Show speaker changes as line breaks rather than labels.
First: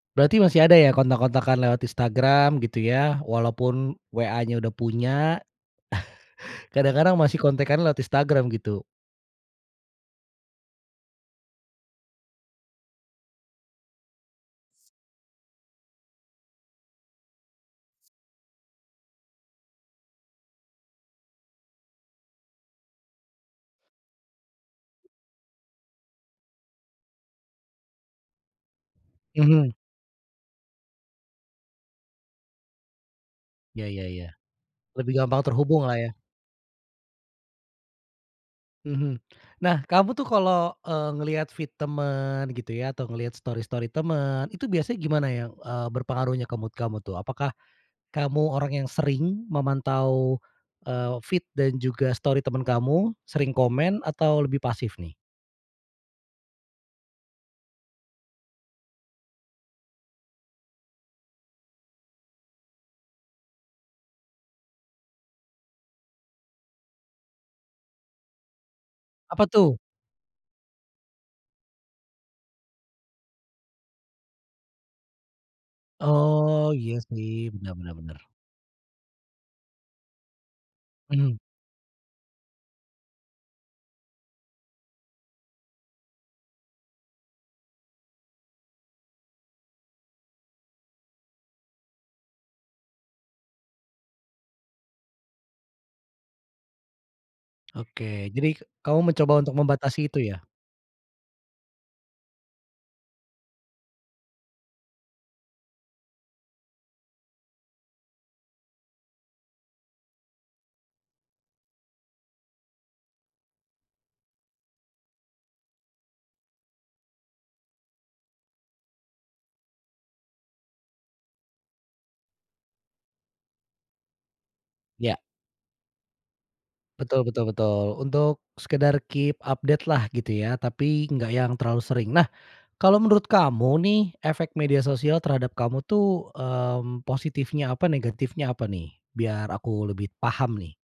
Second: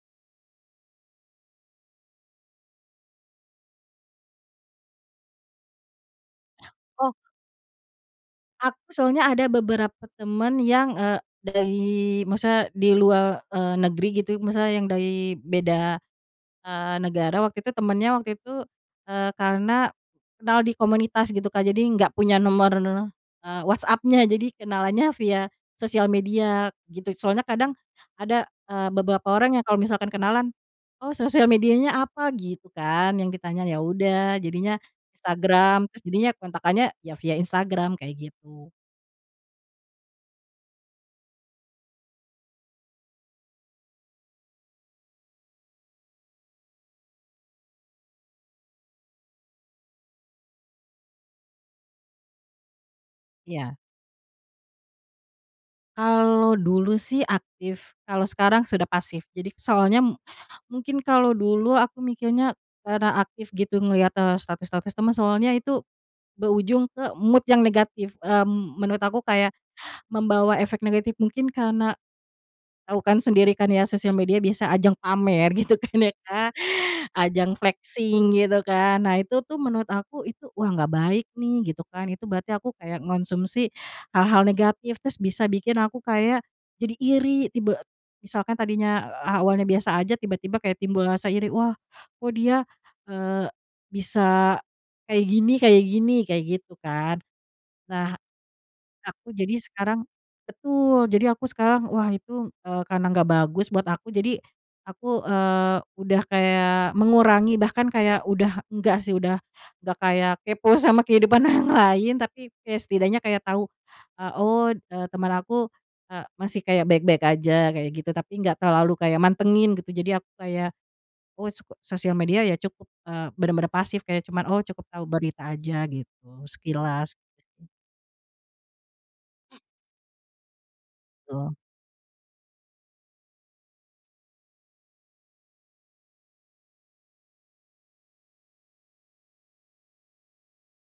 Berarti masih ada ya kontak-kontakan lewat Instagram gitu ya. Walaupun WA-nya udah punya.
Oh.
Kadang-kadang masih kontekan lewat Instagram
Aku
gitu?
soalnya ada beberapa teman yang, eee, dari maksudnya di luar, eee, negeri gitu maksudnya yang dari beda, eee, negara waktu itu temennya waktu itu, eee, karena kenal di komunitas gitu, Kak. Jadi enggak punya nomor, eee, WhatsApp-nya, jadi kenalannya via sosial media gitu. Soalnya kadang ada, eee, beberapa orang yang
Mhm.
kalau misalkan kenalan, "Oh sosial medianya apa?" Gitu kan yang ditanya, ya
Iya iya iya.
udah jadinya
Lebih gampang
Instagram,
terhubunglah
terus
ya.
jadinya kontaknya ya via Instagram kayak gitu.
Mhm. Nah, kamu tuh kalau, eee, ngelihat feed teman gitu ya, atau ngelihat story-story teman, itu biasanya gimana ya? Eee, berpengaruhnya ke mood kamu tuh? Apakah kamu orang yang sering memantau, eee, feed dan juga story teman kamu? Sering
Iya.
komen atau lebih pasif nih?
Kalau dulu sih aktif, kalau sekarang sudah pasif. Jadi soalnya, mungkin kalau dulu aku mikirnya karena aktif gitu ngelihat, eee, status-status temen, soalnya itu berujung ke mood yang negatif, mmm, menurut aku
Apa
kayak,
tuh?
membawa efek negatif. Mungkin karena, tau kan sendiri kan ya sosial media biasa ajang pamer gitu kan ya, Kak?
Oh iya sih,
Ajang
benar benar benar.
flexing gitu kan, nah itu tuh menurut aku itu, 'Wah gak baik
Mmm.
nih," gitu kan, itu berarti aku kayak ngonsumsi hal-hal negatif, terus bisa bikin aku kayak jadi iri tiba misalkan tadinya awalnya biasa aja tiba-tiba kayak timbul rasa iri, "Wah kok dia, eee, bisa kayak gini kayak gini?" kayak gitu kan.
Oke,
Nah
jadi kamu
aku
mencoba
jadi
untuk
sekarang
membatasi itu ya?
betul, jadi aku sekarang wah itu, eee, karena gak bagus buat aku jadi aku, eee, udah kayak mengurangi bahkan kayak udah enggak sih, udah gak kayak kepo sama kehidupan orang lain, tapi ya setidaknya kayak tahu, eee, "Oh, eee, teman aku, eee, masih kayak baik-baik aja," kayak gitu. Tapi gak terlalu kayak mantengin gitu, jadi aku kayak, oh, soko sosial media ya cukup, eee, bener-bener pasif kayak cuma, "Oh," cukup tahu
Iya.
berita aja, gitu sekilas.
Betul betul betul. Untuk sekedar keep update-lah gitu ya, tapi gak yang
Betul.
terlalu sering. Nah kalau menurut kamu nih efek media sosial terhadap kamu tuh, mmm, positifnya apa, negatifnya apa nih? Biar aku lebih paham nih.